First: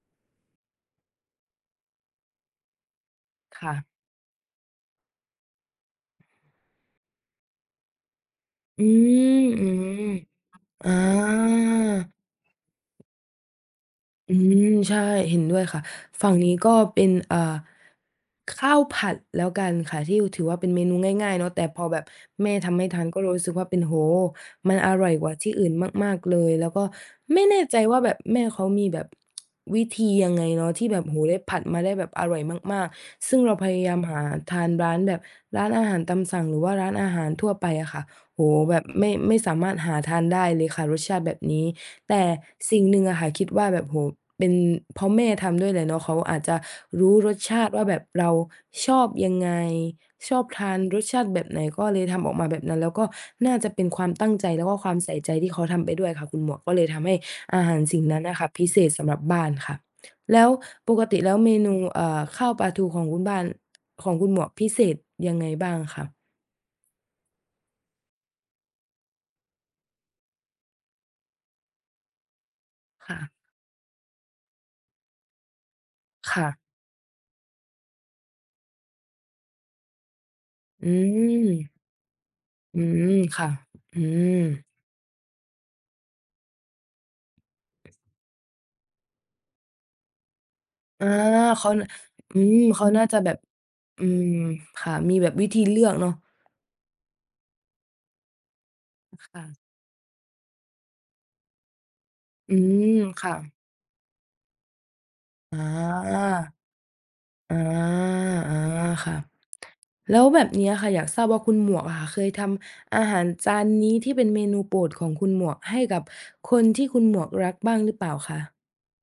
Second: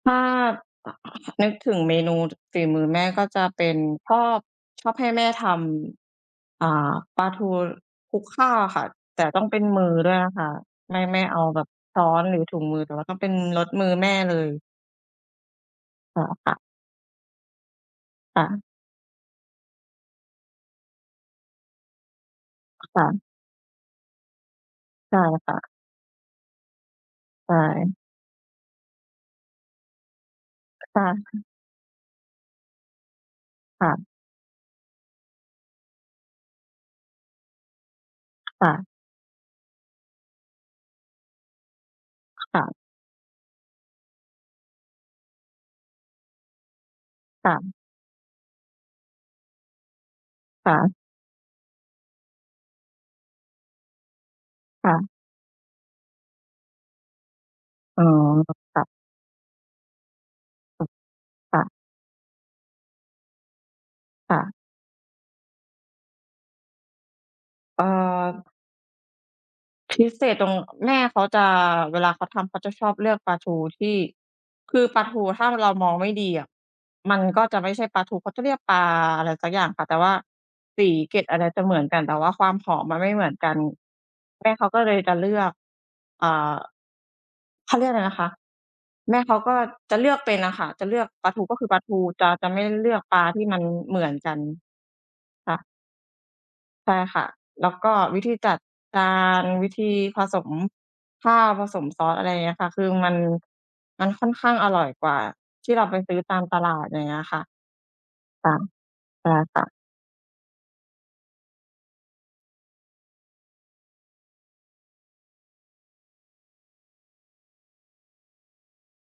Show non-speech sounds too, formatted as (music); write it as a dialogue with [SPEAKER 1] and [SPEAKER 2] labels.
[SPEAKER 1] ถ้า นึกถึงเมนูฝีมือแม่ ก็จะเ
[SPEAKER 2] ค
[SPEAKER 1] ป็
[SPEAKER 2] ่
[SPEAKER 1] น
[SPEAKER 2] ะ
[SPEAKER 1] ชอบ ชอบให้แม่ทำ อ่า ปลาทูคลุกข้าวอะค
[SPEAKER 2] อ
[SPEAKER 1] ่
[SPEAKER 2] ื
[SPEAKER 1] ะ แต่ต้
[SPEAKER 2] ม
[SPEAKER 1] องเป็น
[SPEAKER 2] อือ
[SPEAKER 1] มือด้วยนะคะ
[SPEAKER 2] อา
[SPEAKER 1] ไม่ ไม่เอาแบบช้อนหรือถุงมือ แต่ว่าต้องเป็นรสมือแม่
[SPEAKER 2] อ
[SPEAKER 1] เ
[SPEAKER 2] ื
[SPEAKER 1] ลย
[SPEAKER 2] ม ใช่ เห็นด้วยค่ะ
[SPEAKER 1] อ๋อ
[SPEAKER 2] ฝั่งน
[SPEAKER 1] ค
[SPEAKER 2] ี
[SPEAKER 1] ่
[SPEAKER 2] ้
[SPEAKER 1] ะ
[SPEAKER 2] ก็เป็น อ่า
[SPEAKER 1] ค่ะ
[SPEAKER 2] ข้าวผัดแล้วกันค่ะ ที่ถือว่าเป็นเมนูง่าย ๆ เนาะ แต่พอแบบแม่ทำให
[SPEAKER 1] ค
[SPEAKER 2] ้ทา
[SPEAKER 1] ่
[SPEAKER 2] นก็
[SPEAKER 1] ะ
[SPEAKER 2] เลยรู้สึกว่าเป็น โอ้โฮ! มันอร่อย
[SPEAKER 1] ใช่
[SPEAKER 2] กว่าท
[SPEAKER 1] ค
[SPEAKER 2] ี่
[SPEAKER 1] ่
[SPEAKER 2] อ
[SPEAKER 1] ะ
[SPEAKER 2] ื่นมาก ๆ เลย แล้วก็ไม่
[SPEAKER 1] ใช
[SPEAKER 2] แน่ใจ
[SPEAKER 1] ่
[SPEAKER 2] ว่า แบบ แม่เขามีแบบ (tsk) วิธียังไงเนาะ ที่แบ
[SPEAKER 1] ค่
[SPEAKER 2] บ โอ้โฮ! ได้
[SPEAKER 1] ะ
[SPEAKER 2] ผัดมาได้แบบอร่อยมาก ๆ ซึ่งเราพย
[SPEAKER 1] ค
[SPEAKER 2] า
[SPEAKER 1] ่
[SPEAKER 2] ยาม
[SPEAKER 1] ะ
[SPEAKER 2] หาทานร้าน แบบร้านอาหารตามสั่ง หรือว่าร้านอาหารทั่วไปอะค่ะ โอ้โฮ
[SPEAKER 1] ค่
[SPEAKER 2] แบ
[SPEAKER 1] ะ
[SPEAKER 2] บไม่ ไม่สามารถหาทานได้เลยค่ะ รสชาติแบบนี้ แต่
[SPEAKER 1] ค่ะ
[SPEAKER 2] สิ่งหนึ่งอะค่ะ คิดว่าแบบ โอ้โฮ เป็นเพราะแม่ทำด้วยแหละเนาะ เขาอาจจะรู้รส
[SPEAKER 1] ค่
[SPEAKER 2] ชาติ
[SPEAKER 1] ะ
[SPEAKER 2] ว่า แบบเราชอบยังไง ชอบท
[SPEAKER 1] ค
[SPEAKER 2] า
[SPEAKER 1] ่
[SPEAKER 2] น
[SPEAKER 1] ะ
[SPEAKER 2] รสชาติแบบไหน ก็เลยทำออกมาแบบนั้น แล้วก็น่าจะเป็นความตั้งใจ แล้วก็
[SPEAKER 1] ค
[SPEAKER 2] คว
[SPEAKER 1] ่
[SPEAKER 2] าม
[SPEAKER 1] ะ
[SPEAKER 2] ใส่ใจที่เขาทำไปด้วยค่ะคุณหมวก ก็เลยทำให้อาหารส
[SPEAKER 1] อ
[SPEAKER 2] ิ่
[SPEAKER 1] ๋อ
[SPEAKER 2] งนั้นน่ะค่ะ พิ
[SPEAKER 1] ค
[SPEAKER 2] เศ
[SPEAKER 1] ่ะ
[SPEAKER 2] ษสำหรับบ้านค่ะ แล้วปกติแล้ว เม
[SPEAKER 1] ค่
[SPEAKER 2] น
[SPEAKER 1] ะ
[SPEAKER 2] ู อ่า ข้าวปลาทูของคุณบ้าน ของคุ
[SPEAKER 1] ค
[SPEAKER 2] ณห
[SPEAKER 1] ่
[SPEAKER 2] มวก
[SPEAKER 1] ะ
[SPEAKER 2] พิเศษยังไงบ้างอะคะ?
[SPEAKER 1] เอ่อ พิเศษตรง แม่เขาจะ เวลาเขาทำ เขาจะชอบเล
[SPEAKER 2] ค
[SPEAKER 1] ื
[SPEAKER 2] ่
[SPEAKER 1] อกป
[SPEAKER 2] ะ
[SPEAKER 1] ลาทูที่ คือปลาทูถ้าเรามองไม่ดี
[SPEAKER 2] ค
[SPEAKER 1] อ
[SPEAKER 2] ่
[SPEAKER 1] ะ
[SPEAKER 2] ะ
[SPEAKER 1] มันก็จะไม่ใช่ปลาทู เขาจะเรียกปลาอะไรสักอย่าง แต่ว่าส
[SPEAKER 2] อื
[SPEAKER 1] ี เกล็ด อะไรจะเ
[SPEAKER 2] ม
[SPEAKER 1] หมือนกัน แต่ว่าความห
[SPEAKER 2] อ
[SPEAKER 1] อ
[SPEAKER 2] ื
[SPEAKER 1] มมันไม
[SPEAKER 2] ม
[SPEAKER 1] ่เหมือน
[SPEAKER 2] ค่
[SPEAKER 1] ก
[SPEAKER 2] ะ
[SPEAKER 1] ัน
[SPEAKER 2] อืม
[SPEAKER 1] แม่เขาก็เลยจะเลือก อ่า เขาเรียกอะไรนะคะ แม่เขาก็จะเลือกเป็นอะค่ะ จะเลื
[SPEAKER 2] อ
[SPEAKER 1] อ
[SPEAKER 2] า
[SPEAKER 1] กปลาทู ก็ค
[SPEAKER 2] เข
[SPEAKER 1] ือ
[SPEAKER 2] า
[SPEAKER 1] ปลา
[SPEAKER 2] น
[SPEAKER 1] ทู จะ
[SPEAKER 2] อื
[SPEAKER 1] จะไ
[SPEAKER 2] ม
[SPEAKER 1] ม่
[SPEAKER 2] เข
[SPEAKER 1] เ
[SPEAKER 2] า
[SPEAKER 1] ลือ
[SPEAKER 2] น
[SPEAKER 1] ก
[SPEAKER 2] ่าจ
[SPEAKER 1] ป
[SPEAKER 2] ะ
[SPEAKER 1] ลา
[SPEAKER 2] แบ
[SPEAKER 1] ท
[SPEAKER 2] บ
[SPEAKER 1] ี่มันเหม
[SPEAKER 2] อื
[SPEAKER 1] ือน
[SPEAKER 2] ม
[SPEAKER 1] กัน
[SPEAKER 2] ค่ะ มีแบบวิ
[SPEAKER 1] ค่
[SPEAKER 2] ธี
[SPEAKER 1] ะ
[SPEAKER 2] เลือกเนาะ
[SPEAKER 1] ใช่ค่ะ แล้วก็วิธีจัดกา
[SPEAKER 2] อ ค่
[SPEAKER 1] ร
[SPEAKER 2] ะ
[SPEAKER 1] วิธีผสม ข้าว ผสมซอส อะไรอย่างเงี
[SPEAKER 2] อ
[SPEAKER 1] ้
[SPEAKER 2] ื
[SPEAKER 1] ยค่ะ คื
[SPEAKER 2] ม
[SPEAKER 1] อมัน
[SPEAKER 2] ค่ะ
[SPEAKER 1] มันค่อนข้างอร่อยกว่า
[SPEAKER 2] อา
[SPEAKER 1] ที่เราไปซื้อตามตลาด อย่างเงี้ยค่ะ
[SPEAKER 2] อา
[SPEAKER 1] ค่ะ
[SPEAKER 2] ๆ ค่ะ
[SPEAKER 1] ใช่ค่ะ
[SPEAKER 2] แล้วแบบนี้อะค่ะ อยากทราบว่าคุณหมวกอะค่ะ เคยทำอาหารจานนี้ที่เป็นเมนูโปรดของคุณหมวก ให้กับคนที่คุณหมวกรักบ้างหรือเปล่าคะ?